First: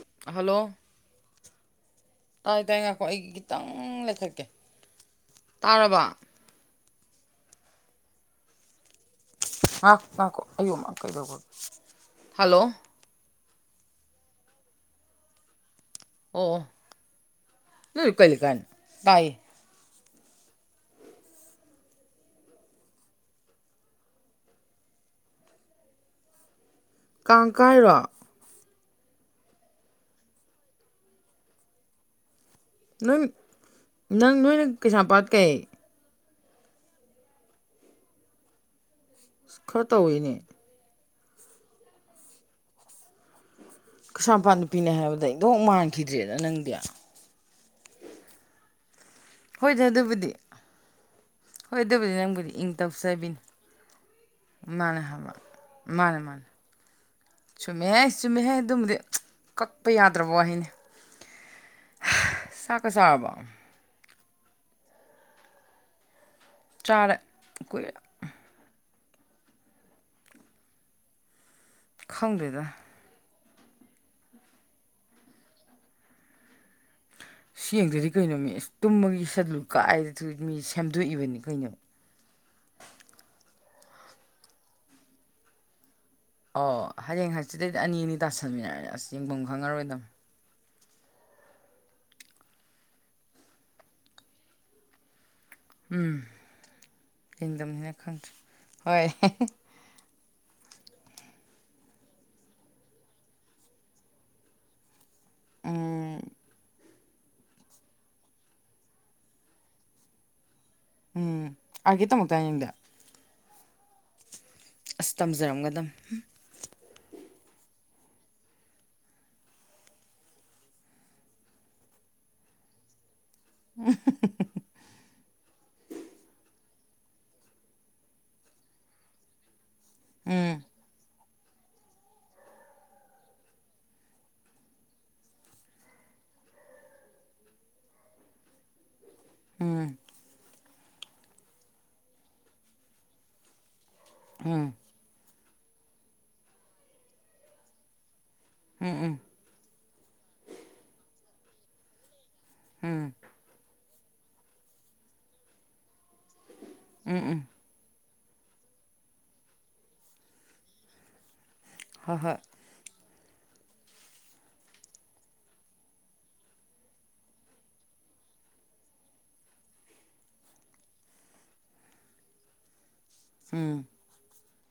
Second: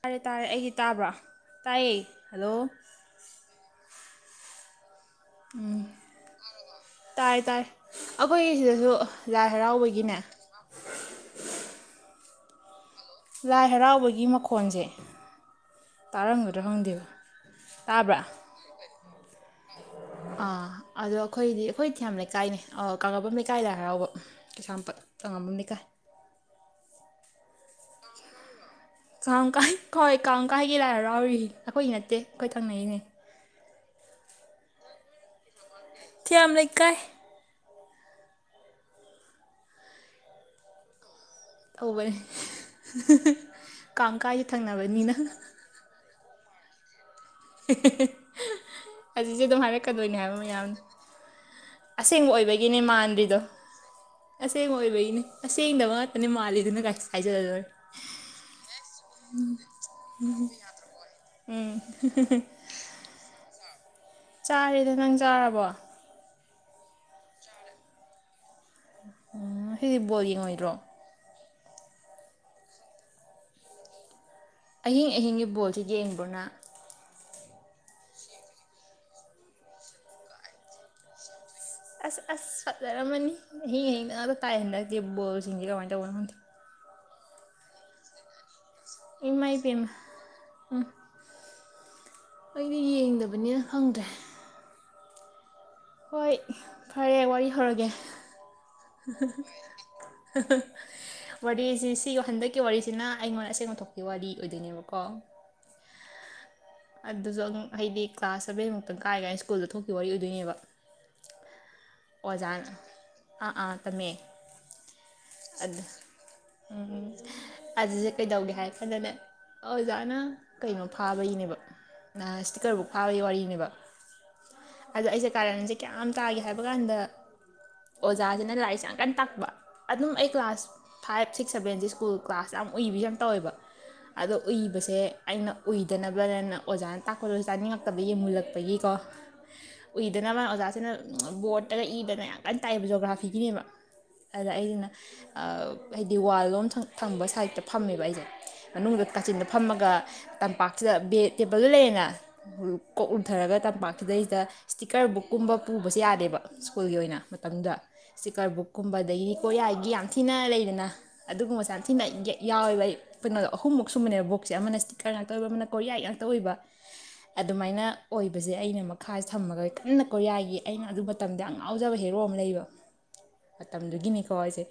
ꯇꯥꯔꯦ ꯇꯥꯔꯦ ꯍꯜꯂꯣ ꯑꯩꯒꯤ ꯇꯥꯕ꯭ꯔꯣ? ꯇꯥꯏꯌꯦ ꯍꯜꯂꯣ ꯑꯣ ꯑꯩꯒꯤ ꯈꯤꯇꯪ ꯂꯩꯈꯠꯀꯦ ꯎꯝ ꯇꯥꯔꯕ ꯇꯔꯕꯣ ꯇꯥꯔꯦ ꯇꯥꯏ ꯑꯈꯣꯏꯒꯤ ꯁꯤꯗꯁꯨ ꯂꯥꯏ ꯉꯥꯛ ꯍꯔꯥꯎꯕꯒꯤꯅꯦ ꯉꯥꯛꯈꯣ ꯑꯌꯣꯃꯥ ꯀꯩꯗꯧꯕ ꯍꯜꯂꯣ ꯂꯥꯏ ꯍꯔꯥꯎꯕꯒꯤ ꯃꯈꯣꯟꯖꯦ ꯑꯣ ꯇꯥꯔꯝꯒꯗ꯭ꯔꯥ ꯑꯣ ꯈꯪꯗꯦꯕ ꯇꯥꯕ꯭ꯔꯥ? ꯇꯥꯌꯦ꯫ ꯑꯥ ꯑꯗꯣ ꯈꯣꯏꯗꯤ ꯑꯩꯈꯣꯏ ꯊꯤꯌꯥꯝ ꯂꯩꯀꯥꯏꯅꯦ ꯑꯥ ꯀꯥꯡꯉꯥꯕꯝ ꯂꯩꯀꯥꯏ ꯂꯥꯏ ꯍꯔꯥꯎꯕ ꯀꯩꯁꯥꯝꯄꯠ ꯀꯥꯡꯉꯝꯕꯝ ꯂꯩꯀꯥꯏ ꯀꯥꯡꯀꯥꯏꯔꯣ? ꯀꯥꯡ ꯀꯥꯏ ꯈꯣꯏ ꯀꯥꯡ ꯀꯥꯏꯒꯤ ꯂꯥꯏ ꯍꯔꯥꯎꯔꯤ ꯑꯈꯣꯏꯒꯤ ꯅꯠꯇꯦ ꯑꯈꯣꯏ ꯊꯪꯅꯩꯅꯦ [unintelligible] ꯅꯪ ꯅꯣꯏꯅ ꯀꯩꯁꯥꯝꯄꯥꯠ ꯀꯩ? ꯊꯤꯌꯥꯝ ꯂꯩꯀꯥꯏ꯫ ꯈꯔ ꯇꯧꯋꯦꯅꯦ ꯇꯧꯕꯅꯦ [unintelligible] ꯀꯥꯡ ꯀꯥꯏꯁꯦ ꯀꯩꯁꯥꯝꯄꯥꯠ ꯅꯨꯄꯤꯅꯦ ꯊꯪꯅꯕꯅꯤꯅ ꯍꯥꯏꯕꯗ ꯏꯟꯗꯣꯛ ꯃꯥꯟꯈꯤꯗ꯭ꯔꯦꯗ ꯅꯪꯗꯤ [unintelligible] ꯑꯗꯨꯗꯤ ꯑꯗꯨꯝ ꯍꯣꯏꯗ ꯍꯥꯏꯔꯛꯀꯗꯣꯏꯅꯦ ꯑꯗꯨꯕꯨꯗꯤ ꯍꯥꯏꯕ ꯃꯌꯥꯝꯅ ꯍꯣꯏ ꯑꯗꯨꯕꯨꯗꯤ ꯑꯁꯦꯡꯕ ꯅꯪꯕꯨꯗꯤ ꯏꯪ ꯑꯣꯏꯕꯒꯤꯅꯦ ꯇꯞꯆꯕꯤꯅꯤ ꯃꯥꯟꯗ꯭ꯔꯤꯗꯣ ꯑꯁꯦꯡꯕ ꯃꯥꯅꯦ ꯑꯣꯏꯕꯩꯅꯦ ꯍꯥꯏꯕ ꯑꯁꯦꯡꯗꯕ ꯃꯟꯅꯦ ꯉꯥꯛꯇꯅꯦ ꯃꯟꯅꯦ ꯃꯥꯜꯂꯤꯗꯨꯅ ꯀꯥꯏ ꯍꯥꯏꯖꯜꯂꯗꯣꯏ ꯆꯨꯝꯃꯦꯍꯦ ꯆꯨꯝꯃꯦꯍꯦ ꯑꯗꯨꯝꯃꯗꯤ ꯀꯛꯄ ꯌꯥꯗ꯭ꯔꯕ ꯋꯥꯍꯩꯅꯦ ꯎꯝ [unintelligible] ꯆꯥꯛꯀꯥ ꯆꯔꯕꯣ? ꯆꯥꯔꯦꯗ ꯅꯪ ꯆꯥꯔꯕꯣ? ꯆꯥꯔꯦ ꯀꯨꯏꯔꯦ [unintelligible] ꯉꯁꯤꯗꯤ ꯕꯣꯜ ꯌꯦꯡꯉꯣꯏꯗ꯭ꯔꯣ? ꯈꯪꯗꯦꯗ ꯑꯍꯤꯡ ꯑꯍꯤꯡꯒꯤ ꯕꯣꯜꯁꯦꯠ ꯌꯦꯡꯕ꯭ꯔꯣ ꯅꯥ? ꯁꯤ ꯌꯦꯡꯗꯗꯤ ꯀꯩꯅꯣꯃꯤ ꯏꯁ ꯇꯨꯝꯕꯒꯤ ꯁꯦꯗꯨꯜ ꯀꯥꯏꯗ ꯊꯨꯠ ꯃꯤ ꯁꯦꯝꯗꯣꯛꯏꯕꯅꯤ ꯀꯩꯅꯣ ꯑꯁ ꯑꯁ ꯐꯠꯖꯔꯝꯃꯅꯤ ꯑꯍꯤꯡ ꯑꯍꯤꯡꯗ ꯉꯛꯇꯥ ꯇꯥꯏ ꯍꯟꯗꯛꯇꯤ ꯕꯣꯜ ꯁꯤꯡꯁꯦ ꯀꯃꯥꯏ ꯇꯧꯕꯅꯣ ꯈꯪꯗꯦ ꯑꯣ ꯍꯌꯦꯡ ꯍꯪꯆꯤꯡꯗꯩꯗꯤ ꯑꯅꯤ ꯑꯅꯤ ꯇꯥꯁꯤꯟꯃꯤꯟꯅ ꯔꯦꯅ ꯏꯃꯥꯏꯕꯦꯝꯃꯥ ꯎꯝ ꯑꯩꯗꯤ ꯌꯦꯡꯗꯕꯅꯤꯅ ꯈꯪꯗ꯭ꯔꯦ ꯍꯣꯏ ꯐꯥꯔꯦ ꯋꯥꯔꯤ ꯍꯧꯔꯒꯦ ꯌꯦꯡꯗꯝꯅꯤꯅ ꯈꯪꯗ꯭ꯔꯦ ꯍꯣꯏ [unintelligible] [unintelligible] ꯋꯥꯔꯤꯁꯤ ꯁꯤꯒꯤ ꯍꯟꯗꯛꯀꯤ ꯋꯥꯔꯤꯁꯤꯅ ꯑꯩꯉꯣꯟꯗ ꯑꯁꯦꯡꯕꯊꯣꯛꯈꯤ ꯋꯥꯔꯤ ꯑꯣꯏꯗꯣꯏꯅꯦꯕꯀꯣ ꯎꯝ ꯑꯗꯨꯁꯨ ꯍꯥꯏꯗꯤ ꯀ꯭ꯂꯥꯁ ꯁꯥꯚꯦꯟ ꯃꯨꯛꯇꯪ ꯀꯥꯏ ꯀꯥꯏ ꯁ꯭ꯀꯨꯜꯗ ꯊꯣꯛꯈꯤꯕ ꯋꯥꯔꯤ ꯑꯣꯏꯗꯣꯏꯅꯦꯕ ꯎꯝ ꯑꯥꯔꯀꯦ ꯇꯝꯃꯛꯇꯥꯏ ꯅꯪꯗꯤ ꯑꯣꯖꯥꯅ ꯑꯥ ꯑꯥ ꯇꯝꯃꯦ ꯑꯁ ꯑꯗꯨ ꯇꯝꯖꯥꯔꯝꯒꯗꯝ ꯍꯨꯝ ꯎꯝ ꯑꯗꯨꯗ ꯀꯩꯗꯧꯒꯦ ꯍꯥꯏꯔ ꯀꯟꯗꯅꯦ ꯑꯣꯖꯥꯅ ꯀꯩꯅꯣ ꯐꯥꯕꯒꯤꯅꯦꯕ ꯑꯥ ꯁ꯭ꯇꯤꯛꯀꯔ ꯕꯨꯛ ꯐꯥꯕꯒꯤ ꯋꯥꯔꯤꯅꯦꯕ [unintelligible] ꯑꯗꯣ ꯑꯩꯁꯦ ꯀꯥꯔꯟꯁꯦ ꯀꯌꯥꯝ ꯇꯥꯒꯦ ꯍꯥꯏꯕ ꯀꯥꯟꯗ ꯑꯣꯖꯥꯁꯤꯅ ꯂꯥꯏꯔꯤꯛꯁꯦ ꯌꯥꯝ ꯀꯟ ꯇꯥꯛꯄ ꯑꯗꯨꯝ ꯑꯩ class five six ꯁꯚꯦꯟꯁꯦ school class ꯌꯥꯝ ꯎꯏꯕꯁꯦ ꯌꯥꯝ ꯇꯧꯋꯦꯕ ꯑꯗꯣ ꯎꯏꯕꯁꯦ ꯑꯩꯅ ꯎꯏꯗꯅꯕꯅꯦꯅ ꯑꯣꯖꯥꯅ ꯇꯥꯛꯄꯗꯣꯁꯣ ꯇꯥꯅꯤꯡꯉꯛꯇꯕ ꯌꯦꯡ ꯃꯨꯜꯂꯛꯄꯒꯤ ꯀꯣ ꯎꯝ ꯏꯤꯗꯅꯕ ꯑꯣꯖꯥꯁꯤꯅ ꯕꯣꯔꯠꯇꯒ ꯏꯗꯅ ꯌꯥꯝ ꯀꯟꯅ ꯇꯥꯛꯌꯦꯕ ꯖꯣꯒ꯭ꯔꯥꯐꯤꯒꯤꯅꯦꯕ ꯑꯗ ꯎꯝ ꯑꯩꯁꯤꯅ [unintelligible] ꯍꯥꯏꯗꯤ ꯋꯥꯜꯂꯣꯝ ꯊꯪ ꯊꯪꯕ ꯁꯥꯏꯗꯇꯥ ꯐꯝꯃꯦꯕ ꯑꯩꯖꯦ ꯃꯅꯨꯡꯗ ꯎꯝ ꯀꯥꯆꯤꯟꯗ ꯐꯝꯃꯒ ꯇꯝꯄꯥꯛꯁꯤꯗ ꯕꯦꯗ ꯇꯦꯕꯜꯗ ꯂꯩꯔꯦꯅ [unintelligible] ꯎꯝ ꯀꯣꯛ ꯄꯨꯊꯔꯒ ꯇꯝꯄꯥꯛꯁꯤꯗꯩꯁꯤꯗ ꯁ꯭ꯇꯤꯛꯀꯔ ꯕꯨꯛ ꯀꯨꯝꯕ ꯄꯨꯕꯁꯦ ꯌꯥꯗꯦꯕ ꯁ꯭ꯀꯨꯜꯒꯤ ꯑꯣꯏꯅ ꯃꯇꯝꯗꯨꯗ ꯁ꯭ꯇꯤꯀꯔ ꯕꯨꯛ ꯀꯨꯝꯕ ꯑꯗꯩꯒꯤꯗꯤ ꯀꯣꯔꯤꯌꯥꯒꯤ ꯌꯥꯝ ꯊꯤꯅ ꯂꯩꯗꯅ ꯑꯗꯨꯒꯨꯝꯕꯁꯦ ꯌꯥꯝ ꯊꯤꯅꯩ ꯍꯣꯏ ꯍꯣꯏ ꯌꯦꯛ ꯌꯥꯎꯋꯦꯕ ꯑꯩ ꯀꯩꯅꯣꯗꯣ ꯑꯍꯨꯝꯃꯨꯛ ꯁꯨꯝꯕꯅꯦ ꯕꯣꯛꯁꯦ ꯑꯃꯅ ꯁ꯭ꯇꯤꯛꯀꯔ ꯉꯥꯛꯇ ꯑꯣꯏꯕ ꯑꯃꯅ ꯀꯣꯔꯤꯌꯥꯒꯤ ꯉꯥꯛꯇ ꯑꯣꯏꯕ ꯑꯗꯨꯃꯥꯏꯅ ꯑꯣꯏꯕꯖꯦ ꯑꯩꯅꯃꯛ ꯈꯥꯁꯦ ꯊꯝꯃꯒ ꯀꯟꯅ ꯀꯣꯔꯤꯌꯥꯒꯤ ꯑꯩꯅ ꯑꯗꯨ ꯃꯇꯝꯗ ꯌꯥꯝ ꯉꯥꯎꯖꯕ ꯍꯦꯔꯣ ꯑꯃ ꯂꯩꯔꯤꯕ ꯎꯝ ꯃꯇꯝꯗꯨꯒꯤꯅꯤꯀꯣ ꯍꯥꯏꯁꯦ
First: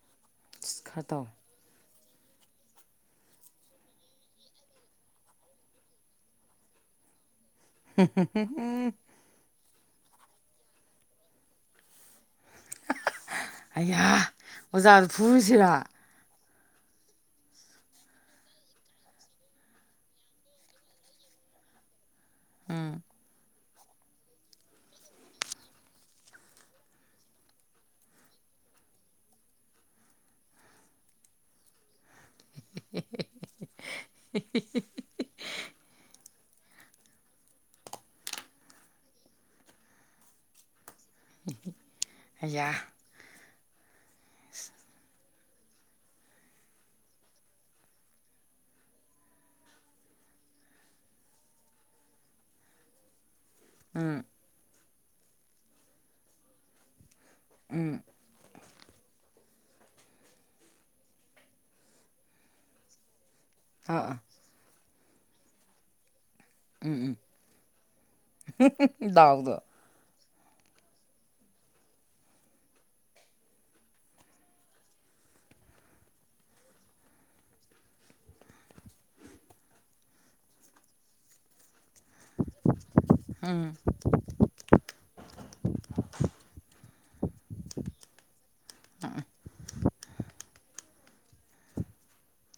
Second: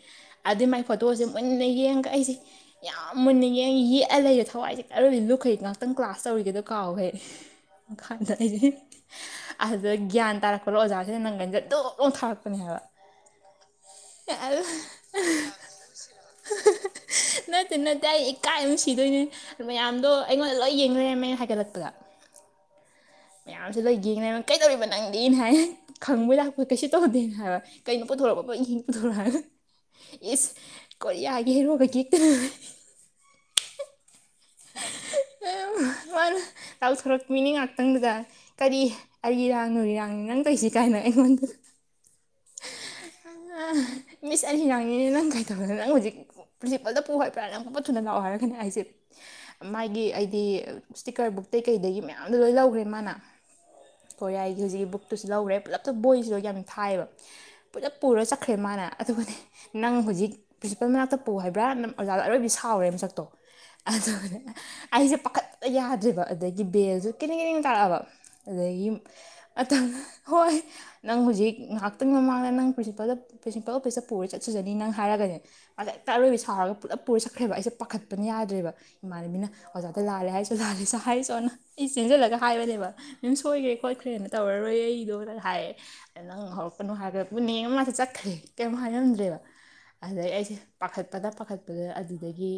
ꯑꯗꯩꯏ ꯑꯁ ꯃꯥꯏ ꯈꯔ ꯇꯧ ꯐꯣꯇꯣꯁꯦ ꯃꯨꯟꯅ ꯌꯦꯡꯒ ꯑꯩꯁꯦ ꯌꯥꯝ ꯃꯨꯟꯅ ꯌꯦꯡ ꯌꯦꯛꯑꯥ ꯂꯩꯔꯦ ꯊꯋꯥꯏꯁꯦ ꯑꯔꯣꯏꯕꯤ ꯂꯨꯞꯈꯩ ꯉꯛꯇꯪ ꯀ꯭ꯂꯥꯁ ꯇꯧꯔꯤꯒꯗꯣ ꯀꯥꯎꯈꯦ [unintelligible] [unintelligible] ꯑꯗꯨꯗ ꯒ꯭ꯌꯥꯟ ꯇꯥꯔꯛꯄꯔꯣ ꯑꯣꯖꯥꯁꯤꯅ ꯅꯪꯒꯟꯁꯦ ꯗꯨꯞ ꯂꯧꯅ ꯊꯔꯛ [unintelligible] ꯑꯌꯥ ꯑꯗꯨ ꯑꯣꯖꯥꯗꯣ ꯐꯨꯔꯨꯁꯤꯔꯥ? ꯅꯠꯇꯦ ꯅꯠꯇꯦ ꯑꯩ ꯏꯀꯥꯏꯕꯅ ꯁꯤꯗꯣꯏꯅꯦ ꯃꯌꯥꯝꯗꯣ ꯑꯩꯉꯣꯟꯗ ꯂꯣꯏ ꯌꯦꯡꯂꯩꯔꯝꯃꯦ ꯍꯥꯏꯒꯠꯂꯛꯄꯗ ꯎꯝ ꯃꯌꯥꯝꯁꯤ ꯂꯣꯏ ꯌꯦꯡꯂꯩꯔꯝꯃꯤ ꯀꯩꯗꯧꯔꯤꯕ ꯅꯪꯗꯤꯅ ꯍꯥꯏ ꯈꯪꯕꯣꯏ ꯂꯥꯛꯄꯣꯏ ꯀꯩꯁꯨ ꯇꯧꯗꯦꯅ ꯍꯥꯏꯕ ꯀꯩꯅꯣ ꯄꯨꯊꯣꯔꯛꯑꯣ ꯄꯠ ꯄꯠ ꯌꯦꯡ ꯄꯨꯊꯣꯔꯛꯑꯣ ꯍꯥꯏꯔ ꯏꯁ ꯀꯣꯔꯤꯌꯥꯒꯤ ꯍꯦꯔꯣꯒꯤ ꯌꯦꯛꯇꯅ [unintelligible] [unintelligible] ꯃꯥꯅ ꯂꯥꯎꯊꯣꯔꯛꯄꯤꯅꯦ ꯉꯥꯛꯇꯪꯗꯨꯗ ꯀꯔꯤ ꯑꯥꯔꯤꯔꯡ ꯅꯨꯔꯤꯔꯥꯡꯅꯤ ꯅꯪ ꯇꯣꯏꯁꯤꯗꯤ ꯀꯥꯏꯅ ꯑꯩꯉꯣꯟꯗ ꯑꯌꯥ [unintelligible] ꯃꯤꯁ ꯑꯔꯤꯔꯡꯅꯤꯅꯦ ꯅꯪ ꯀꯥꯏ ꯇꯧꯔꯥ ꯅꯪ ꯍꯧꯖꯤꯛ ꯄ꯭ꯔꯤꯟꯁꯤꯄꯜꯗ ꯄꯨ ꯍꯥꯏꯕ꯭ꯔꯥ ꯅꯪ ꯄꯥꯠ ꯄꯠ ꯊꯨꯅ ꯂꯥꯛꯑꯣ ꯍꯥꯏꯔꯒꯅꯦ ꯑꯩꯖꯦꯕ ꯃꯥꯒꯤ ꯑꯩꯗꯤ ꯁ꯭ꯇꯤꯛꯀꯔ ꯕꯨꯛꯇꯩꯩ ꯀꯩꯗꯒꯤ ꯃꯌꯥꯝꯗꯣ ꯂꯣꯏ ꯂꯧꯈ꯭ꯔꯦ ꯃꯥꯅ ꯎꯝ ꯀꯣꯔꯤꯌꯥꯒꯤ ꯍꯧꯖꯤꯛꯀꯤ ꯕꯨꯛꯇꯨꯁꯨ ꯂꯧꯒ꯭ꯔꯦ ꯄꯨꯂꯞꯇꯣ ꯕꯣꯏꯁꯤꯗꯣ ꯌꯥꯝ ꯊꯥꯏꯑꯦꯕ ꯄꯨꯂꯞ ꯄꯨꯔꯥ ꯆꯠꯈ꯭ꯔꯦ ꯃꯟꯅꯥ ꯑꯗꯨꯒꯅꯦ ꯅꯪ ꯍꯧꯖꯤꯛ ꯄ꯭ꯔꯤꯟꯁꯤꯄꯜ ꯃꯅꯥꯛꯇ ꯄꯨ ꯍꯥꯏꯕ꯭ꯔꯥ ꯅꯪ ꯑꯣꯖꯥꯗ ꯑꯔꯣꯏꯕꯤ ꯁꯥꯎꯔꯦ ꯃꯁꯛꯇꯣ ꯑ ꯑ ꯑꯗꯨꯒꯅꯦ ꯑꯩꯁꯦ ꯄꯥꯈꯠꯄꯅ ꯌꯥꯗ꯭ꯔꯦꯕ ꯑꯠ ꯑꯗꯒꯤ ꯕꯦꯜꯁꯨ ꯀꯦꯅꯦꯡ ꯀꯦꯅꯦꯡ ꯇꯥꯔꯛꯑꯕ ꯑꯗꯒꯤ ꯗꯥꯎꯗꯣ ꯑꯇꯝ [unintelligible] ꯍꯣꯏ ꯅꯪ ꯍꯧꯖꯤꯛ ꯉꯥꯍꯥꯛꯇꯪ ꯃꯃꯥꯡꯗ ꯅꯪ ꯄ꯭ꯔꯤꯟꯁꯤꯄꯥꯜꯗ ꯄ꯭ꯔꯤꯟꯁꯤꯄꯜ ꯑꯣꯐꯤꯁꯇ ꯄꯨꯔꯥ ꯆꯠꯆꯖꯥꯅꯤ ꯅꯪ ꯍꯥꯏꯔꯒꯅꯦ ꯃꯥꯁꯦ ꯑꯦꯛꯇ ꯑꯔꯣꯏꯕꯤ ꯁꯥꯎꯔꯒ ꯄꯨꯂꯞ ꯄꯨꯔꯥ ꯁꯛꯈ꯭ꯔꯕ ꯑꯩꯁꯦ ꯄꯥꯈꯠꯄꯅ ꯌꯥꯗ꯭ꯔꯦꯕ ꯏꯃꯟꯅꯕꯤꯅ ꯑꯣꯖꯥꯗ ꯂꯜꯂꯦ ꯍꯥꯏꯆꯣ ꯂꯜꯂꯦ ꯆꯣ ꯍꯥꯏꯔꯨꯆꯣꯅ ꯑꯩ ꯆꯦꯟꯖꯤꯜꯂꯒ ꯍꯥꯏꯕꯅꯦꯕ ꯃꯦꯝ ꯁꯣꯏꯈ꯭ꯔꯦ ꯈꯣꯠꯈ꯭ꯔꯦꯅ ꯇꯧꯔꯔꯣꯏ ꯑꯩꯗꯣꯅ ꯍꯥꯏꯌꯦ ꯅꯪ ꯍꯧꯔꯛꯀꯅꯣ ꯍꯥꯏꯒ꯭ꯔ ꯄꯨꯅꯦ ꯃꯥꯁꯦ ꯆꯠꯈ꯭ꯔꯦ ꯀꯩꯝ ꯍꯥꯏꯔꯝꯗ꯭ꯔꯦꯕ ꯑꯗꯩ ꯑꯩꯁꯦ ꯄꯥꯈꯠꯄꯅ ꯄꯥꯈꯠꯄꯗ ꯑꯗꯨꯗꯒꯤ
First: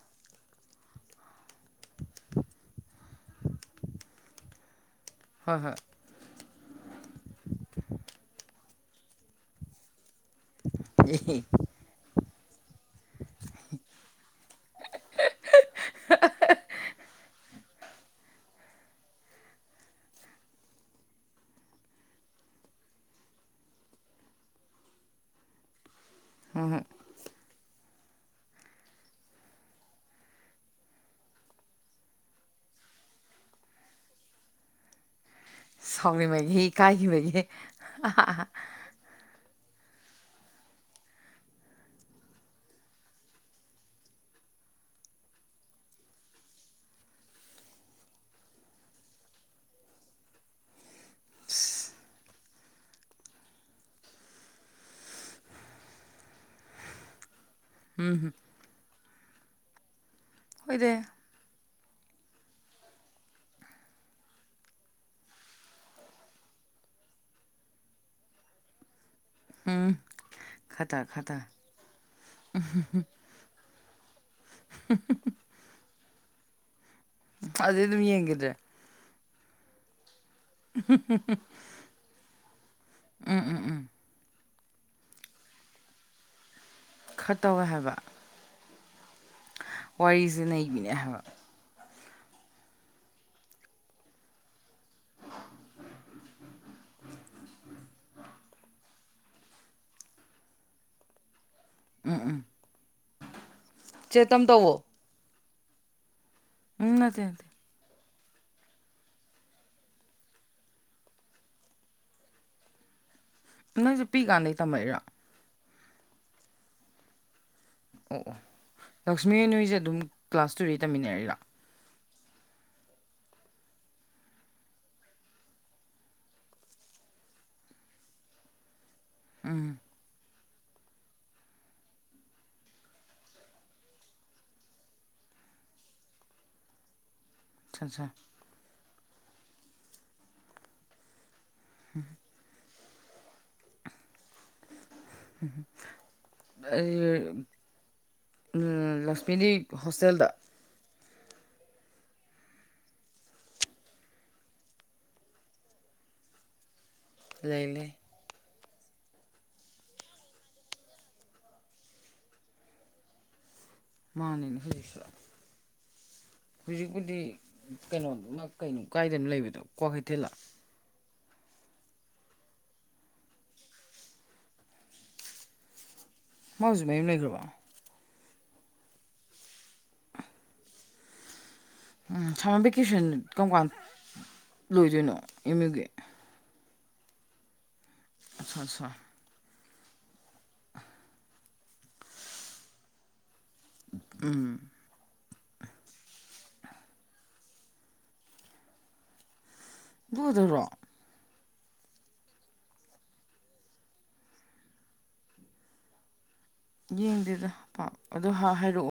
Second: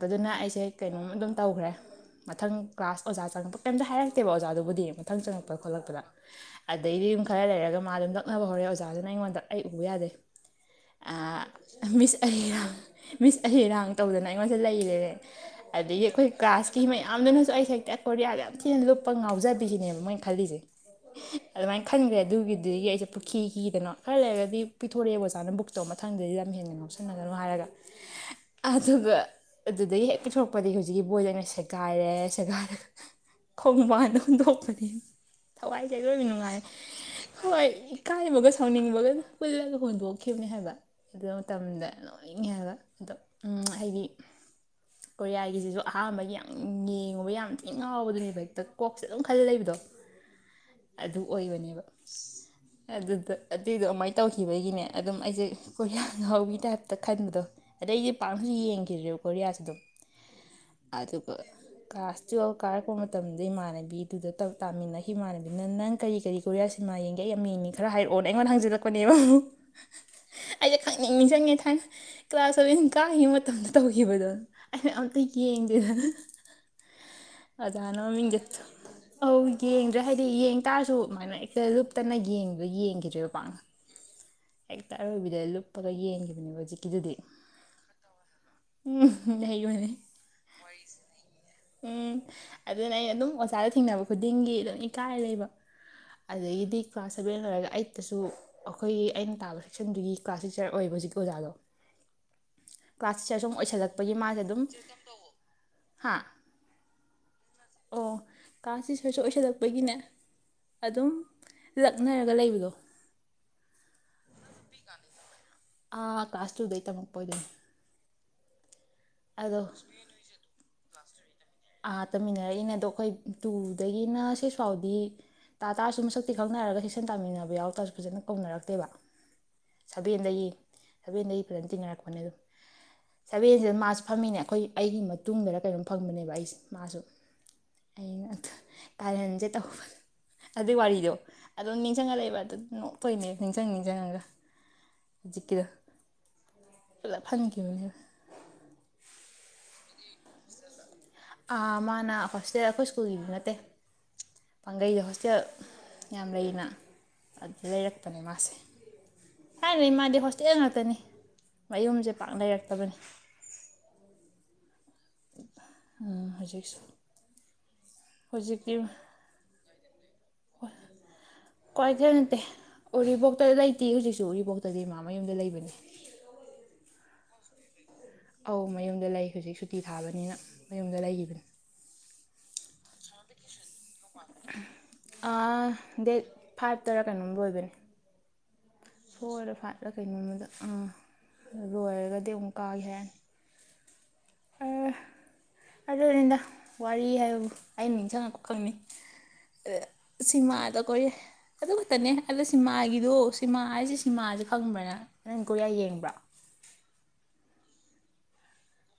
ꯑꯗꯨꯅ ꯑꯩꯁꯦ ꯀꯩꯅꯣꯝ ꯑꯗꯨꯝ ꯇꯧꯈ꯭ꯔꯦ꯫ ꯃꯊꯪ ꯀ꯭ꯂꯥꯁ ꯑꯣꯖꯥ ꯆꯪꯉꯛꯄ ꯀꯩꯝꯇ ꯍꯥꯏꯔꯛꯇꯦꯕ ꯑꯣꯖꯥꯗꯨꯕꯨꯗꯤ ꯃꯊꯪ ꯆꯪꯉꯛꯄ ꯍꯣꯏ ꯍꯣꯏ ꯈꯣꯠꯂꯛꯄꯗ꯫ ꯑꯗꯩꯗꯤ ꯌꯨꯝ ꯈꯔ ꯂꯩꯔꯒ ꯃꯥ ꯑꯗꯨꯝ ꯅꯣꯛꯅꯕ ꯍꯧꯔꯑꯦ ꯑꯣꯖꯥꯗꯨꯅ ꯑꯩꯉꯣꯟꯗ ꯑꯩ ꯎꯕ ꯌꯥꯗꯦ꯫ ꯑꯦꯍꯤ꯫ ꯃꯤꯁ ꯑꯍꯦꯔꯥꯡ ꯃꯤꯁ ꯑꯍꯔꯥꯡ ꯇꯧꯗꯅ ꯑꯩꯉꯣꯟꯗ ꯂꯩꯔꯔꯦ꯫ ꯑꯗꯒꯤ ꯑꯩꯈꯣꯏ ꯀ꯭ꯂꯥꯁꯀꯤ ꯃꯌꯥꯝꯗꯨꯅꯁꯨ ꯑꯩ ꯍꯦꯛꯇ ꯀꯣꯔꯤꯌꯥꯗ ꯌꯥꯝ ꯊꯤꯅ ꯂꯨꯞꯄ ꯉꯥꯎꯖꯕꯤꯈꯤꯅꯦꯕ ꯃꯣꯏꯅ ꯈꯜꯂꯤꯁꯦ꯫ ꯑꯗꯨꯃꯥꯏꯅ ꯈꯟꯈ꯭ꯔꯦ ꯑꯗꯨꯒꯤꯗꯨꯗꯒꯤ ꯑꯩꯁꯦ ꯄꯨꯈꯤ ꯀꯤꯗꯅꯣ ꯈꯔ ꯂꯩꯔꯒꯗꯤ ꯄꯤꯊꯣꯔꯛꯑꯦꯕ ꯑꯣꯖꯥꯅ ꯕꯨꯛꯇ ꯇꯧ ꯃꯊꯪꯗꯗꯤ꯫ ꯍꯣꯏ ꯍꯣꯏ꯫ ꯁꯥꯟꯅꯅꯨ ꯍꯥꯏꯔꯒ ꯑꯗꯨꯒ ꯑꯗꯨꯗꯒꯤ ꯍꯦꯛ ꯄꯤꯊꯣꯔꯛꯄꯗꯒꯤ ꯍꯧꯖꯤꯛꯀꯤ ꯕꯣꯏꯗ ꯑꯩꯅ ꯁꯦꯒꯥꯏꯔꯦ ꯁꯦꯒꯥꯏꯔꯒ ꯈꯣꯡꯕꯥꯟꯗ ꯍꯨꯟꯗꯣꯛꯄꯅꯤ꯫ ꯊꯋꯥꯏꯖꯦ ꯑꯔꯣꯏꯕꯤ ꯅꯨꯡꯉꯥꯏ ꯁꯥꯎꯅꯤꯡꯕꯒꯤ ꯏꯀꯥꯏꯈꯤꯕꯒꯤ ꯍꯣꯏ ꯑꯍꯥ ꯑꯍꯥ ꯏꯀꯥꯏꯕꯒ ꯁꯥꯎꯅꯤꯡꯕꯒꯅ꯫ ꯄꯨꯜꯂꯒ ꯍꯨꯟꯗꯣꯛꯈꯤꯕꯅꯦ ꯍꯥꯏꯕ ꯑꯗꯨ ꯃꯇꯝꯗ ꯅꯣꯛꯅꯤꯡꯉꯦ ꯍꯥꯏꯕ ꯑꯗꯣ ꯎꯝ ꯍꯥꯏꯗꯤ ꯀꯣꯔꯤꯌꯥꯒꯤꯖꯤꯖꯨ ꯑꯍꯥꯟꯕꯒꯤ ꯌꯥꯝ ꯌꯦꯡꯉꯨꯕ ꯌꯥꯝ ꯊꯤꯅ ꯉꯥꯎꯕꯗꯨꯅꯦꯕ ꯍꯦꯛꯇ ꯀꯣꯛꯁꯦ ꯑꯗꯨꯝ ꯈꯜ ꯂꯩꯕꯗꯣ꯫ [inaudible] ꯑꯗꯨ ꯑꯣꯏꯕꯅꯦꯕ꯫ ꯑꯗꯨꯗ ꯑꯗꯨꯏꯗꯣ ꯑꯗꯨꯃꯥꯢ ꯇꯧꯈꯤꯕꯒꯤꯅꯦ ꯑꯗꯨꯝ ꯑꯩꯖꯦ ꯀꯣꯔꯤꯌꯥ ꯉꯍꯥꯎꯕꯤ ꯇꯥꯏꯞꯇ ꯈꯟꯕꯗꯣ꯫ ꯑꯗꯩꯗꯤ ꯄꯥꯛꯅꯁꯨ ꯌꯦꯡꯈꯤꯗ꯭ꯔꯦꯕ ꯀꯣꯔꯤꯌꯥꯁꯤ ꯑꯗꯨꯝ ꯑꯗꯨ [inaudible] ꯀ꯭ꯂꯥꯁ ꯇꯨꯌꯦꯜꯞ ꯀꯥꯔꯛꯄ ꯃꯇꯝꯗ ꯏꯃꯥꯟꯅꯕꯤꯗꯨꯗ ꯇꯥꯃꯤꯟꯅꯈꯤ ꯏꯃꯥꯟꯅꯕꯤꯅ ꯅꯪ ꯀꯔꯤ ꯀꯔꯤ ꯀꯣꯔꯤꯌꯥ ꯁꯤꯅꯤꯃꯥ ꯌꯦꯡꯒꯦ ꯑꯩ ꯌꯥꯝ ꯌꯦꯅꯤꯉꯦ ꯈꯔ ꯍꯥꯏꯔꯛꯑꯣ ꯑꯩꯉꯣꯟ ꯍꯪꯖꯜꯂꯛꯄꯅꯦꯕ꯫ ꯑꯩꯖꯦ ꯈꯇ ꯈꯪꯅꯤꯡ ꯈꯇ ꯅꯤꯡꯖꯪꯉꯦ ꯊꯥꯏꯅ ꯀ꯭ꯂꯥꯁ ꯁꯕꯦꯟ ꯀꯥꯒꯤ ꯃꯇꯝꯗ ꯒꯤꯕꯗꯣ ꯑꯩꯩꯅ ꯑꯝꯇ ꯌꯦꯡꯒꯦꯗꯅ ꯑꯗꯨꯗꯩ ꯑꯗꯨꯝ ꯌꯦꯡꯈꯤꯗ꯭ꯔꯦ [unintelligible] ꯑꯧ ꯌꯦꯡꯗ꯭ꯔꯦ ꯍꯥꯏꯗꯤ ꯌꯦꯡ ꯇꯥꯔꯁꯨ ꯑꯗꯨꯃꯥꯏꯅ ꯍꯦꯛꯇ ꯂꯨꯞꯇꯅ ꯌꯦꯡꯕ ꯌꯦꯡꯒꯤꯗ꯭ꯔꯦꯕ ꯄꯥꯛꯅ꯫ ꯍꯦꯛꯇ ꯑꯔꯣꯏꯕꯤꯗ ꯂꯨꯞꯄꯒ ꯌꯦꯡꯒꯤꯕꯅꯦꯕ ꯍꯧꯖꯤꯛ ꯈꯔ ꯇꯧꯋꯦ ꯍꯥꯏꯕ꯫ ꯎꯝ [unintelligible] ꯋꯥꯔꯤꯖꯦ ꯅꯩꯕꯤꯅꯦ ꯍꯥꯏꯕ꯫ ꯎꯝ ꯑꯗꯨꯅꯦ ꯑꯩꯅ ꯑꯗꯨꯝ ꯑꯣꯖꯥꯗꯣ ꯊꯦꯡꯅꯕ ꯈꯨꯗꯤꯡꯒꯤ ꯑꯗꯨꯝ ꯏꯀꯥꯏꯔ ꯂꯩꯕ꯫ ꯑꯗꯩꯒꯤꯗꯤ ꯀ꯭ꯂꯥꯁ ꯁꯚꯦꯟ ꯂꯣꯏꯔꯒ ꯑꯩꯠꯇꯁꯨ꯫ ꯑꯩꯈꯣꯏꯒꯤ ꯑꯩꯅ ꯇꯥꯕ ꯁꯦꯛꯁꯟꯗꯨꯒꯤ ꯀ꯭ꯂꯥꯁ ꯇꯤꯆꯔ ꯑꯣꯏꯕ ꯍꯧꯖꯤꯛꯀꯤ ꯑꯣꯖꯥꯗꯣ꯫ ꯀ꯭ꯂꯥꯁ ꯇꯤꯆꯔ ꯁꯨꯝ ꯑꯣꯏꯁꯜꯂꯛꯄꯒꯤ ꯆꯦ ꯃꯥꯁꯦꯗꯨꯝ ꯇꯝꯇꯧꯕꯣ ꯍꯥ ꯎꯝ ꯅꯠꯇꯦ ꯅꯠꯇꯦ꯫ ꯑꯣ ꯀ꯭ꯂꯥꯁ ꯇꯤꯆ꯭ꯔꯁꯨ ꯑꯣꯏꯁꯜꯂꯛꯄꯒꯤꯅꯦ ꯑꯗꯨꯝ ꯂꯛꯅꯔꯒ ꯂꯩꯕꯗꯣ꯫ ꯅꯪꯖꯦ ꯄꯤꯏꯀꯥꯟꯗꯩ ꯇꯝꯃꯛꯏꯔꯣ꯫ ꯑꯥ ꯀ꯭ꯂꯥꯁ ꯇꯨꯗꯩ ꯇꯝꯃꯛꯄ ꯑꯣꯏꯗꯣꯢꯅꯦ꯫ ꯑꯣ ꯑꯣ ꯂꯛꯁꯃꯤ ꯅꯣꯏꯖꯦ ꯑꯗꯨꯝ ꯀ꯭ꯂꯥꯁ ꯇꯨꯗꯩ ꯇꯝꯃꯤꯟꯅꯔꯛꯏꯔꯣ꯫ ꯑꯥ ꯇꯝꯃꯤꯟꯅꯔꯛꯏꯅꯦ ꯑꯗꯣ ꯈꯣꯏ ꯇꯨꯗꯒꯤꯅ ꯁꯤꯛꯁ ꯐꯥꯎꯗꯤ ꯇꯥ ꯇꯥꯔꯁꯨ ꯃꯁꯛꯇꯤ ꯈꯪꯅꯔꯒ ꯁꯦꯛꯁꯟ ꯇꯥꯃꯤꯟꯅꯕ ꯌꯥꯎꯇꯁꯨ ꯐꯖꯅ ꯀꯧꯅꯔꯛꯇꯦꯕ꯫ ꯎꯝ꯫ ꯁꯚꯦꯟꯗꯒꯤ ꯁꯚꯦꯟꯗꯒꯤ ꯐꯖꯟ ꯇꯤꯟꯅꯔꯛꯄꯅꯦ ꯑꯗꯨꯝ꯫ ꯁꯚꯦꯟꯖꯤꯗ ꯃꯥꯁꯨ ꯐꯝꯃꯤꯅꯦ ꯑꯩꯈꯣꯏ ꯑꯩꯒꯤ ꯃꯇꯨꯡꯗꯔ ꯀꯩꯅꯣꯝ ꯐꯝꯕꯅꯦꯕ ꯑꯩꯁꯦ ꯃꯥꯁꯨ ꯑꯁꯥ ꯁꯥ ꯀꯥꯔꯟꯖꯦ ꯇꯧꯕ ꯑꯗꯨꯏ ꯋꯥꯔꯤꯗꯣ ꯑꯗꯨꯝ ꯅꯤꯡꯖꯪꯉ ꯂꯩꯕ ꯑꯗꯨ ꯅꯣꯛꯏꯅꯦ ꯅꯤꯡꯖꯪ ꯅꯤꯡꯖꯪꯉꯒ꯫ ꯄꯨꯂꯞ ꯍꯟꯈꯤꯕꯅꯦꯕ ꯑꯩ ꯂꯛꯁꯃꯤꯗꯤ ꯍꯣꯁꯇꯦꯜꯗ꯫ ꯑ ꯃꯥꯅ ꯍꯣꯁꯇꯦꯜ ꯑꯩꯈꯣꯏ ꯁ꯭ꯀꯨꯜꯒꯤꯗꯤ ꯅꯠꯇꯦ꯫ ꯄꯥꯡꯒꯩꯗ ꯍꯣꯁꯇꯦꯜ ꯌꯥꯝ ꯂꯩꯅ ꯂꯩ ꯑꯗꯨꯗ ꯂꯩ ꯂꯩꯔꯛꯄꯅꯦ ꯃꯥꯁꯦ꯫ ꯊꯥꯏꯅꯩ ꯃꯥꯗꯤ ꯍꯣꯁꯇꯦꯜ ꯉꯥꯛꯇꯅꯤ ꯃꯌꯨꯝꯖꯦ ꯄꯥꯛ ꯂꯩꯔꯛꯇꯕꯅꯤ ꯃꯥꯅꯤꯅꯦ ꯍꯧꯖꯤꯛꯁꯨ [inaudible] ꯍꯧꯖꯤꯛꯄꯨꯗꯤ ꯀꯩꯅꯣꯗꯨꯅ ꯍꯧꯖꯤꯛꯇꯤ ꯀꯩꯅꯣ ꯀꯥꯏꯗꯅꯣ ꯂꯩꯕꯗꯣ ꯀ꯭ꯋꯥꯀꯩꯊꯦꯜꯂ [inaudible] ꯀ꯭ꯋꯥꯏꯀꯩꯊꯦꯜ ꯅꯠꯇꯦ ꯎꯔꯤꯕꯣꯛꯇ ꯂꯩꯇꯤꯌꯦ ꯍꯧꯖꯤꯛꯁꯨ ꯎꯔꯤꯕꯣꯛꯇꯗꯤ ꯃꯥ ꯃꯌꯨꯝꯗ ꯂꯩꯕꯅꯤ ꯃꯥ ꯍꯧꯖꯤꯛ ꯃꯌꯨꯝ ꯂꯩꯒ꯭ꯔꯕꯣ ꯑꯧ ꯃꯌꯨꯝꯗ ꯂꯩ ꯍꯧꯖꯤꯛ ꯁꯨꯇꯤ ꯊꯥꯕꯅꯤꯅ ꯃꯌꯨꯝꯗ ꯂꯩꯒꯤꯕꯅꯦ ꯎꯝ ꯁꯝꯃꯔ ꯚꯤꯀꯦꯁꯟ ꯀꯔꯝ ꯀꯥꯟ ꯂꯣꯏꯗꯣꯏꯅꯣ ꯑꯦꯝ ꯌꯨꯒꯤ ꯗꯦꯠ ꯐꯥꯏꯚꯇꯔ ꯀꯩꯅꯣꯝ ꯑꯣꯏꯕꯅꯤ ꯑꯆꯥ ꯑꯆꯥ ꯐꯣꯏꯔ ꯐꯥꯏꯠꯂ ꯀꯩꯅꯣꯃꯗ ꯑꯥ ꯂꯣꯏꯔꯒꯗꯤ ꯑꯃꯨꯛ ꯀꯥꯒꯦ ꯍꯥꯏꯔꯛꯑꯅꯤ ꯎꯝ ꯑꯗꯨꯅꯤꯗ ꯋꯥꯔꯤ ꯍꯥꯏꯕꯕꯨ ꯑꯩꯅ ꯅꯤꯡꯁꯤꯡꯉꯛꯄ ꯈꯥꯛꯅꯤ ꯑꯗꯨ ꯈꯛꯇꯔꯣ ꯁꯤꯃꯥꯗꯣ ꯈꯣꯢꯒꯤ ꯑꯗꯨ ꯈꯛꯇꯅꯦ ꯑꯗꯣ ꯁꯤꯃꯥꯒꯤꯗꯣ ꯁꯤꯃꯥ ꯍꯥꯏꯁꯦ ꯁꯤꯃꯥꯁꯦ ꯈꯪꯕ꯭ꯔ ꯅꯪ ꯀꯣꯔꯤꯌꯥ ꯌꯦꯡꯕ꯭ꯔꯥ ꯌꯦꯡꯗꯦꯗ ꯑꯗꯣ ꯍꯥꯏꯔꯛꯑꯣ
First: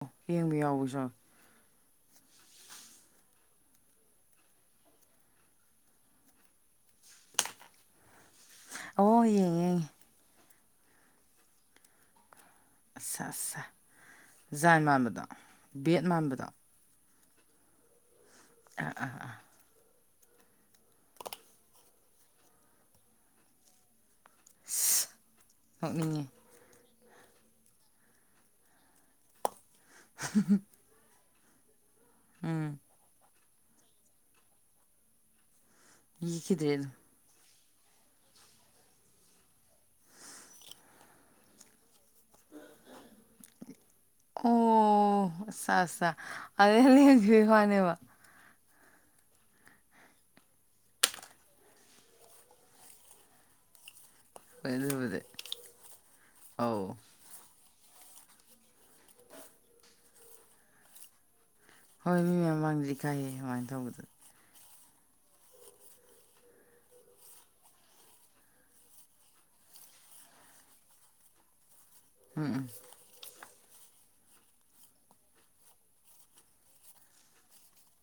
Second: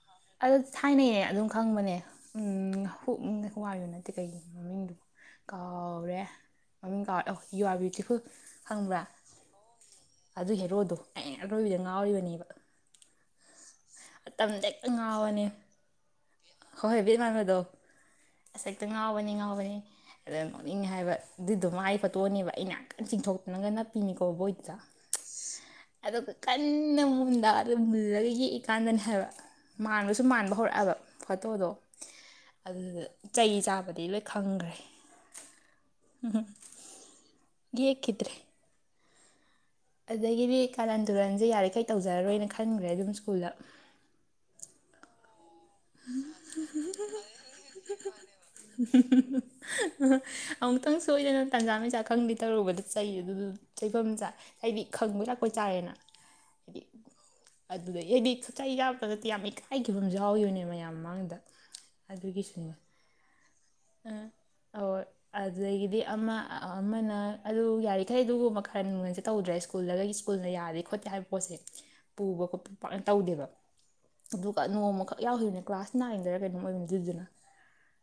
ꯑ ꯌꯦꯡꯕ ꯌꯥꯎꯕꯁꯨ ꯌꯥꯎꯋꯦ ꯊꯥꯏꯅꯩꯌꯦ ꯑꯗꯨꯝ ꯈꯪꯕꯅꯦ ꯎ ꯍ ꯍꯋꯥꯏ [unintelligible] ꯅꯠꯇꯦ ꯀꯩꯒꯤ ꯃꯃꯤꯡꯗꯣ ꯀꯥꯎꯔꯦ ꯃꯃꯤꯡ ꯀꯥꯎꯔꯦ ꯌꯨ ꯑꯔ ꯕꯤꯌꯨꯇꯤꯐꯨꯜ ꯈꯪꯕ꯭ꯔꯥ ꯑꯣ ꯌꯦꯡꯉꯦ ꯌꯦꯡꯉꯦ ꯑꯗꯨ ꯍꯦꯔꯣꯗꯣ ꯑꯩꯅ ꯑꯔꯣꯏꯕꯤꯗ ꯉꯥꯎꯔꯤꯕꯅꯦꯕ ꯑꯠꯁ ꯑꯠꯁ ꯃꯇꯝꯗ ꯖꯥꯏ ꯍꯦꯛꯇ ꯃꯥꯟꯕꯗꯣ ꯉꯥꯎꯕꯅꯦ ꯕꯦꯠ ꯃꯥꯟꯕꯗꯣ ꯍꯣꯏ ꯕꯦꯠ ꯃꯥꯟꯕꯗꯣ ꯑꯁ ꯍꯦꯛꯇ ꯉꯥꯎꯕꯅꯤ ꯉꯥꯎꯕꯅꯤ ꯑꯗꯩ ꯅꯣꯛꯅꯤꯡꯉꯦ ꯍꯥꯏꯕ ꯑꯗꯨꯗꯣ ꯃꯥꯏ ꯄꯣꯠꯇꯣꯅꯦꯕ ꯑꯩ ꯉꯥꯏꯍꯥꯛꯇ ꯆꯤꯡꯊꯣꯛꯇꯅꯒ ꯅꯞꯄꯤꯅꯤꯀꯣ ꯕꯣꯏ ꯑꯠꯆꯥ ꯁ ꯑꯗꯨ ꯅꯣꯛꯅꯤꯡꯉꯦ ꯀꯟꯅ ꯃꯨꯟꯗ ꯑꯗꯨ ꯃꯨꯜꯂꯒ ꯌꯦꯛꯏꯀꯥꯟꯗꯅꯦ ꯍꯥꯏꯕ ꯃꯥꯟꯕꯁꯨ ꯃꯥꯟꯕ ꯍꯧꯔꯛꯑꯕ ꯐꯣꯇꯣꯗꯣ ꯎꯝ ꯑꯗꯨꯗ ꯆꯩ ꯆꯥꯕꯗꯤ ꯂꯣꯏ ꯈꯪꯈ꯭ꯔꯦ ꯎꯝꯝ ꯌꯦꯛꯈꯤꯗ꯭ꯔꯦ ꯑꯗꯨꯝ ꯌꯦꯛꯈꯤꯗꯔꯦ ꯑꯗꯒꯤꯗꯤ ꯀꯥꯔꯟ ꯇꯨꯔꯟꯁꯦ ꯌꯥꯔꯤꯉꯩ ꯇꯧꯖꯔꯔꯣꯏꯅ ꯈꯟꯈ꯭ꯔꯦ ꯑꯗꯨꯝ ꯁ꯭ꯀꯨꯜꯗ ꯑꯣ ꯑꯠꯆꯥ ꯑꯠꯆꯥ ꯂꯦꯞꯄꯤ ꯋꯥꯅꯦꯕ [inaudible] ꯑꯃꯨꯛꯇꯪ ꯁꯣꯏꯗꯅ ꯇꯟꯖꯥ ꯃꯦꯟꯖꯥ ꯈꯪꯗꯦ ꯇꯧꯔꯨꯕꯗ ꯆꯩ ꯑꯗꯨ ꯆꯩꯐꯝ ꯆꯥ ꯍꯣꯏ ꯑꯩꯗꯤ ꯑꯗꯨꯕꯨꯗꯤ ꯈꯪꯕꯣꯢ ꯂꯥꯛꯄꯣꯢ ꯆꯥꯔꯦꯅ ꯍꯥꯏꯗꯤ ꯑꯧ ꯑꯗꯨꯗꯒꯤꯗꯤ ꯆꯩ ꯆꯥꯕꯗ ꯅꯠꯇꯦ ꯌꯥꯝ ꯏꯀꯥꯏꯈꯤꯕ ꯌꯥꯎꯈꯤꯕꯅꯦ ꯃꯌꯥꯝ ꯃꯃꯥꯡꯗ ꯍꯣꯏ ꯃꯤ ꯃꯌꯥꯝ ꯑꯗꯨꯒꯤꯁꯨꯅꯦ ꯃꯃꯥꯡꯗꯗꯤ ꯢꯊꯥꯢꯌꯦ ꯑꯗꯨꯃꯥꯏꯅ ꯇꯧꯕꯗꯣ ꯑꯧ ꯑꯗꯨꯗꯒꯤꯗꯤ ꯑꯃ ꯑꯃꯅ ꯑꯗꯨ ꯌꯥꯔꯤꯈꯩ ꯑꯗꯨꯒꯨꯝꯕ ꯀꯔꯥꯟꯁꯦ ꯇꯧꯗ꯭ꯔꯦ ꯁ꯭ꯀꯨꯜ ꯁ꯭ꯀꯜꯂꯒ ꯁ꯭ꯀꯨꯅ ꯌꯥꯗꯦ ꯈꯣꯠꯇꯦ ꯍꯥꯏ ꯄꯣꯠꯁꯦ [inaudible] ꯄꯨꯕ ꯈꯣꯠꯄ ꯄꯥꯛꯅ ꯇꯧꯗꯦꯕ ꯑꯗꯨꯒ ꯅꯣꯡꯃꯈꯛ ꯌꯥꯎꯈꯤꯕꯅꯦ ꯀ꯭ꯂꯥꯁ ꯅꯥꯏꯟꯗꯔ ꯀꯩꯅꯣꯝ ꯑꯣꯏꯕꯅꯦ ꯑꯗꯨꯗꯨꯅ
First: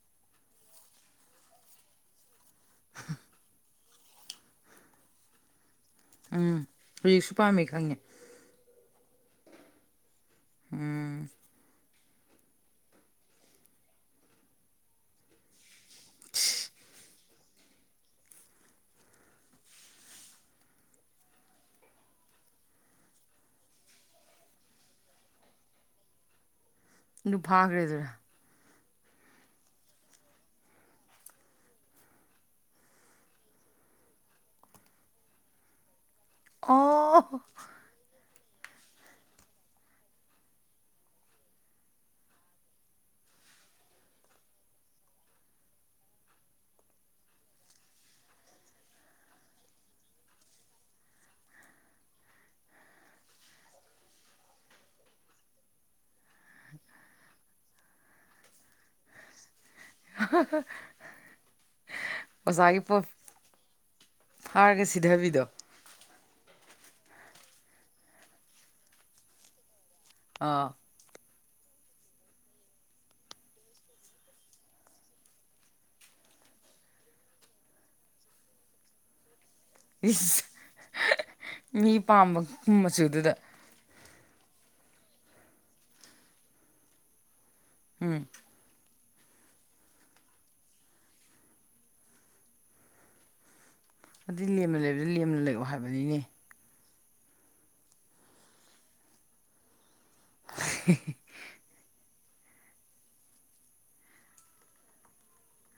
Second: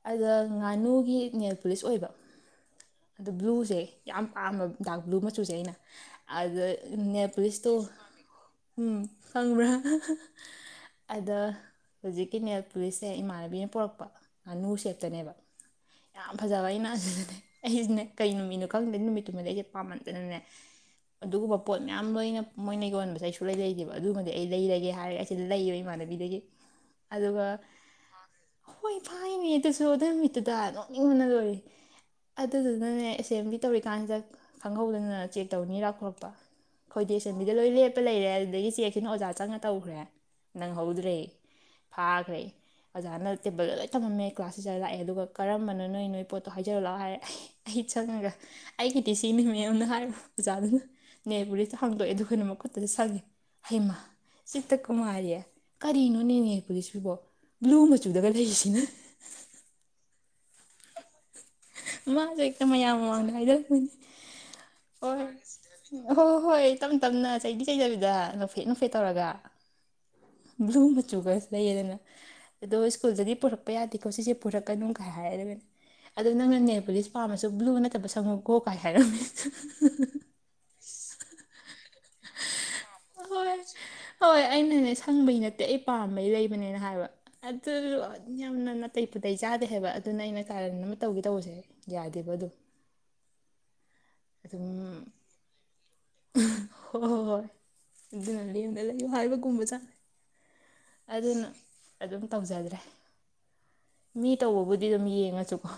ꯑꯩꯗꯣ ꯉꯥꯅꯨꯒꯤ ꯅꯦꯟ ꯄꯨꯂꯤꯁ ꯑꯣꯏꯕ ꯑꯗꯨ ꯕ꯭ꯂꯨꯁꯦ ꯌꯥꯝ ꯄꯥꯝꯕ ꯗꯥꯥꯛ ꯕ꯭ꯂꯨ ꯃꯆꯨꯁꯦ ꯑꯩꯅ ꯎꯝ ꯑꯗꯨ ꯍꯧꯖꯤꯛꯁꯨ ꯄꯥꯝꯃꯤ ꯅꯦꯟꯄꯨꯂꯤꯁꯇꯣ ꯈꯪꯉꯦ ꯎꯝ ꯈꯪꯕ꯭ꯔꯥ ꯎꯝ ꯑꯗ ꯍꯧꯖꯤꯛ ꯍꯧꯖꯤꯛꯒꯤ ꯅꯦꯜ ꯄꯨꯂꯤꯁꯁꯦ ꯏꯃꯥꯟꯅꯕꯤꯅ ꯄꯨꯔꯛꯄ ꯉꯥꯅꯨ ꯁꯦꯞꯇꯅꯦꯕ ꯌꯥꯝ ꯐꯖꯕ ꯑꯩꯅ ꯑꯗꯨꯗꯅꯦ ꯑꯩꯁꯤꯅ ꯀꯩ ꯅꯨꯃꯤꯠꯅꯣ ꯈꯪꯗꯦ ꯅꯨꯃꯤꯠꯇꯨꯃꯗꯤ ꯑꯩꯁꯦ ꯄꯥꯝꯃꯟꯗꯅꯅꯦ ꯑꯗꯨꯒꯨꯝꯕ ꯄꯣꯠ ꯃꯌꯥꯝ ꯂꯣꯏꯅ ꯃꯣꯏꯅ ꯌꯣꯟꯕꯁꯦ ꯁꯨꯡꯂꯩ ꯂꯩꯗꯦꯕ ꯑꯗꯨꯒꯅꯦ ꯑꯩ ꯂꯩꯔꯒꯦ ꯍꯥꯏꯔꯒ ꯑꯩꯁꯦ ꯂꯩꯌꯦꯕ ꯏꯃꯥꯟꯅꯕꯤꯗꯒꯤ ꯑꯗꯨ ꯑꯗꯨꯒ ꯐꯥꯈ꯭ꯔꯦꯗꯨꯔꯥ ꯍꯣꯏ ꯐꯥꯏꯃꯦ ꯑꯗꯨꯁꯨ ꯑꯗꯨ ꯅꯨꯃꯤꯠꯇꯨꯗ ꯅꯣꯛꯅꯤꯡꯕꯅ ꯂꯣꯏꯔꯦ ꯑꯗꯨꯗꯨꯅꯅꯦ ꯑꯦꯁꯦꯝꯕ꯭ꯂꯤ ꯇꯧꯔꯤꯀꯥꯟꯁꯤꯗ ꯈꯪꯍꯧꯗꯅ ꯆꯦꯛ ꯇꯧꯅꯤ ꯂꯥꯊꯣꯔꯛꯄ ꯈꯣꯏꯗꯤ ꯑꯣ ꯑꯦꯁꯦꯝꯕꯤꯗ ꯂꯣꯏ ꯂꯦꯞꯄ ꯂꯩꯔꯦ ꯑꯗꯨꯗꯒꯤ ꯆꯦꯛꯁꯤꯅ ꯑꯣꯖꯥ ꯆꯪꯉ ꯇꯧꯈ꯭ꯔꯦ ꯅꯪꯍꯧꯗ꯭ꯔꯦ ꯐꯥꯈ꯭ꯔꯦ ꯑꯣꯖꯥꯅ ꯇꯦꯕꯜꯗ ꯂꯣꯏ ꯊꯃꯝꯃꯦ ꯀ꯭ꯂꯥꯁ ꯇꯤꯖꯔ ꯂꯥꯛꯑꯦ ꯑꯗꯨꯒ ꯀꯔꯝꯕꯅꯣ ꯅꯣꯏ ꯅꯣꯏ ꯄꯣꯠꯇꯣ ꯍꯥꯏꯖꯔꯨ ꯂꯥꯛꯑꯣ ꯍꯥꯏꯔꯦ ꯑꯩ ꯆꯪꯉꯒ ꯑꯩꯒꯤꯗꯤ ꯁꯤꯅꯦ ꯃꯦꯝꯅ ꯍꯥꯏꯔ ꯑꯣꯖꯥꯗꯨꯅ ꯅꯦꯜ ꯄꯣꯂꯤꯁꯇꯣ ꯍꯥꯡꯗꯣꯛꯑꯦ ꯑꯗꯨꯒꯅꯦ ꯃꯈꯨꯠꯇꯨꯗ ꯁꯪꯉꯦ ꯍꯩꯃꯥ ꯆꯤꯠꯇ ꯀꯨꯃꯥꯔꯤ ꯀꯔꯤꯅꯣꯅꯦ ꯅꯦ ꯄꯣꯂꯤꯁ ꯁꯤꯕꯣ ꯕ꯭ꯂꯨ ꯃꯆꯨꯗꯒ ꯂꯩꯔꯤꯁꯤꯅ [unintelligible] ꯃꯥꯁꯨ ꯍꯦꯛꯇ ꯑꯣꯖꯥꯒꯤ ꯃꯌꯥꯝ ꯄꯣꯠ ꯃꯃꯥꯡꯗ ꯍꯥꯏꯔꯛꯄꯅꯦ ꯐꯥꯔꯒ ꯍꯣꯏ ꯁꯤꯙꯕꯤꯗꯣ ꯎ ꯍꯣꯏ ꯍꯣꯏ ꯍꯣꯏ ꯇꯞ ꯇꯞꯅ ꯆꯩꯗꯤ ꯆꯩꯗꯕꯤꯗ ꯅꯣꯛꯐꯦꯠ ꯅꯣꯛꯐꯦꯠ ꯇꯧꯔꯒ ꯑꯥ ꯕ꯭ꯂꯨ ꯃꯆꯨꯒꯁꯨ ꯂꯩꯔꯗꯅ ꯑꯗꯣ ꯁ꯭ꯀꯨꯜꯗꯗꯤ ꯄꯨꯔꯛꯄ ꯌꯥꯗꯦꯀꯣ ꯁꯤꯁꯦ ꯄꯨꯔꯛꯀꯅꯨꯒꯥꯏ ꯍꯥꯏꯔꯒꯅꯦ ꯑꯗꯣ ꯅꯪꯅ ꯅꯦꯜ ꯄꯣꯂꯤꯁ ꯄꯥꯝꯃꯁꯨ ꯕ꯭ꯂꯨ ꯅꯠꯇꯕ ꯁꯪꯉꯨꯀꯣ ꯀꯥꯏ ꯍꯥꯏꯔꯝꯃꯦ [unintelligible] ꯏꯁ ꯃꯤ ꯄꯥꯝꯕ ꯃꯆꯨꯗꯨꯗ ꯍꯣꯏ ꯍꯣꯏ ꯑꯩꯅꯅꯦ ꯁꯪꯕꯩ ꯅꯠꯇꯦ ꯑꯩ ꯄꯥꯝꯕꯩ ꯂꯩꯕꯅꯦꯅ ꯍꯥꯏꯕ ꯑꯗꯨꯁꯨ ꯎꯝ ꯌꯥꯝꯅ ꯅꯥ ꯇꯩ ꯄꯨꯇꯩ ꯆꯥꯗꯦ ꯍꯥꯏꯕ ꯑꯗꯨꯅ ꯑꯩꯅ ꯀꯥꯔꯟ ꯑꯃ ꯇꯧꯒꯦ ꯇꯧꯕꯁꯦ ꯌꯥꯗꯦꯕ ꯑꯗꯨ ꯑꯗꯨꯗꯤ ꯂꯦꯝꯅ ꯂꯩꯕꯗ ꯂꯦꯝꯅ ꯂꯩꯌꯣ ꯍꯥꯏꯕꯅꯤꯅꯦ ꯍꯣꯍꯣ ꯍꯣꯏ ꯑꯗꯨꯅ ꯂꯦꯝꯅ ꯂꯩꯌꯨ ꯍꯥꯏꯕꯒꯨꯝꯕ ꯖꯥꯅꯦ ꯍꯦꯍꯦ ꯑꯗꯨꯅ ꯑꯗꯨꯝ ꯇꯧꯖꯗ꯭ꯔꯦ ꯃꯤ ꯇꯧꯕꯕꯨꯗꯤ ꯑꯗꯨꯝ ꯌꯦꯡꯉꯁꯨꯀꯣ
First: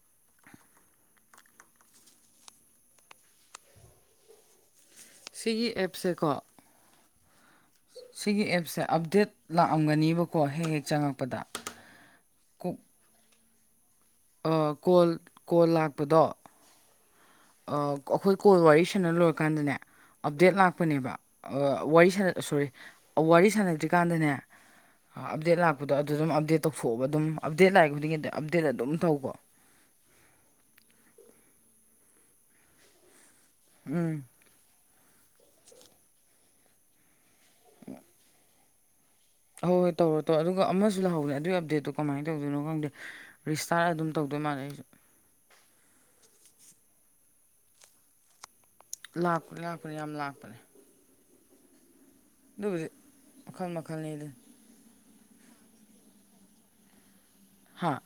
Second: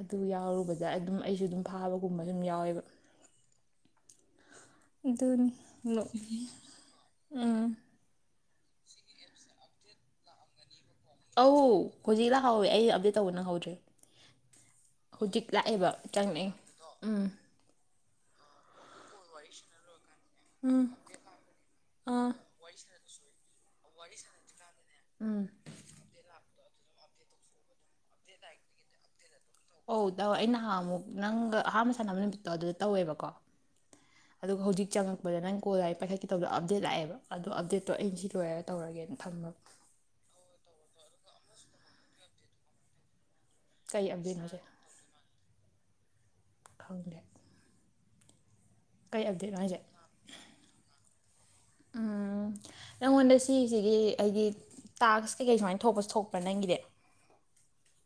ꯑꯗꯨ ꯌꯥꯎꯔꯨꯕꯗ ꯑꯗꯨꯝ ꯑꯩꯁꯨ ꯑꯗꯨꯝ ꯐꯥꯕꯒꯨꯝꯕꯁꯨ ꯑꯗꯨꯝ ꯌꯥꯎꯋꯦꯕ ꯑꯗꯨꯅꯤ ꯁꯤꯒꯤ ꯑꯦꯞꯁꯦꯀꯣ [unintelligible] ꯁꯤꯒꯤ ꯑꯦꯞꯁꯦ ꯑꯞꯗꯦꯠ ꯂꯥꯛꯑꯝꯒꯅꯦꯕꯀꯣ ꯍꯦꯛ ꯍꯦꯛ ꯆꯪꯉꯛꯄ ꯑꯣ ꯍꯧꯖꯤꯛ ꯂꯥꯛꯍꯧꯋꯦ ꯑꯩ ꯑꯞꯗꯦꯠ ꯇꯧꯕ ꯅꯪꯍꯧꯗ꯭ꯔꯦ ꯑ ꯀꯣꯜ ꯍꯧꯖꯤꯛ ꯀꯣꯜ ꯂꯥꯛꯑꯦꯕ ꯂꯥꯛꯄꯗꯣ ꯆꯪꯉꯛꯑꯦ ꯎꯝ ꯑ ꯑꯩꯈꯣꯏ ꯀꯣꯜ ꯋꯥꯔꯤ ꯁꯥꯟꯅ ꯂꯣꯏꯔꯀꯥꯟꯗꯅꯦ ꯑꯞꯗꯦꯠ ꯎꯝ ꯂꯥꯛꯄꯅꯦꯕ ꯑ ꯋꯥꯔꯤ ꯑꯥ ꯁꯥꯟꯅ ꯁꯣꯔꯤ ꯋꯥꯔꯤ ꯁꯥꯟꯅꯗ꯭ꯔꯤꯀꯥꯟꯗꯅꯦ ꯎꯝ ꯑꯞꯗꯦꯠ ꯂꯥꯛꯄꯗꯣ ꯑꯗꯨ ꯑꯗꯨꯝ ꯑꯞꯗꯦꯠ ꯇꯧꯊꯣꯛꯑꯣꯕ ꯑꯗꯨꯝ ꯑꯞꯗꯦꯠ ꯂꯥꯛꯏ ꯈꯨꯗꯤꯡꯒꯤ ꯑꯞꯗꯦꯠ ꯑꯗꯨꯝ ꯇꯧꯀꯣ ꯑꯣ ꯇꯧꯋꯦ ꯑꯩ ꯅꯍꯥꯟꯃꯨꯛ ꯅꯪꯒ ꯑꯍꯥꯟꯕ ꯁꯥꯟꯅꯕ ꯅꯨꯃꯤꯠꯇꯣ ꯑꯗꯨꯗ ꯇꯧꯋꯦꯕꯀꯣ ꯎꯝ ꯑꯗꯨꯒ ꯍꯧꯖꯤꯛ ꯆꯪꯉꯛꯄꯗ ꯅꯪ ꯀꯣꯜ ꯂꯥꯛꯑꯦ ꯄꯥꯏꯈꯠꯀꯦ ꯇꯧꯕꯗꯣ ꯑꯞꯗꯦꯠ ꯂꯥꯛꯑꯦꯕ ꯑꯗꯣ ꯑꯞꯗꯦꯠꯇꯣ ꯑꯩ ꯁꯤ ꯂꯣꯏꯔꯒ ꯇꯧꯔꯒꯦꯅ ꯊꯝꯃ ꯍꯣꯏ ꯍꯣꯏ ꯇꯧꯔꯣ ꯇꯧꯔꯣ ꯑꯗꯨꯒ ꯑꯃꯁꯨ ꯂꯥꯛꯍꯧꯕꯅꯦ ꯑꯗꯨꯒꯤ ꯑꯞꯗꯦꯗꯠꯇꯣ ꯀꯃꯥꯏꯅ ꯇꯧꯗꯣꯏꯅꯣ ꯈꯪꯗꯦ ꯔꯤꯁꯇꯥꯔꯠ ꯀꯩ ꯑꯗꯨꯝ ꯇꯧꯗꯣꯏ ꯑꯞꯗꯦꯠꯅꯣꯁꯦ ꯃꯥꯜꯂꯦ ꯑꯩꯁꯨ ꯈꯪꯗꯦ ꯀꯩ ꯂꯥꯛꯄꯅꯦ ꯑꯞꯗꯦꯠꯅꯣ ꯍꯥꯏꯁꯦ ꯂꯥꯛꯄꯅꯦ ꯌꯥꯝ ꯂꯥꯛꯄꯅꯦ ꯎꯝ ꯎꯝ ꯑꯗꯨꯕꯨꯗꯤ ꯅꯪꯉꯣꯟꯗ ꯃꯈꯜ ꯁꯤꯁꯤꯒꯤ ꯃꯈꯜꯅꯤ ꯑꯗꯨ ꯑꯩꯒꯤ ꯇꯥꯛꯁ ꯀꯩꯀꯩ ꯁꯨꯃꯥꯏꯅ ꯊꯣꯛꯄꯁꯦ ꯊꯣꯛꯄ꯭ꯔꯥ ꯅꯪꯒꯤꯗꯤ ꯍꯥꯥ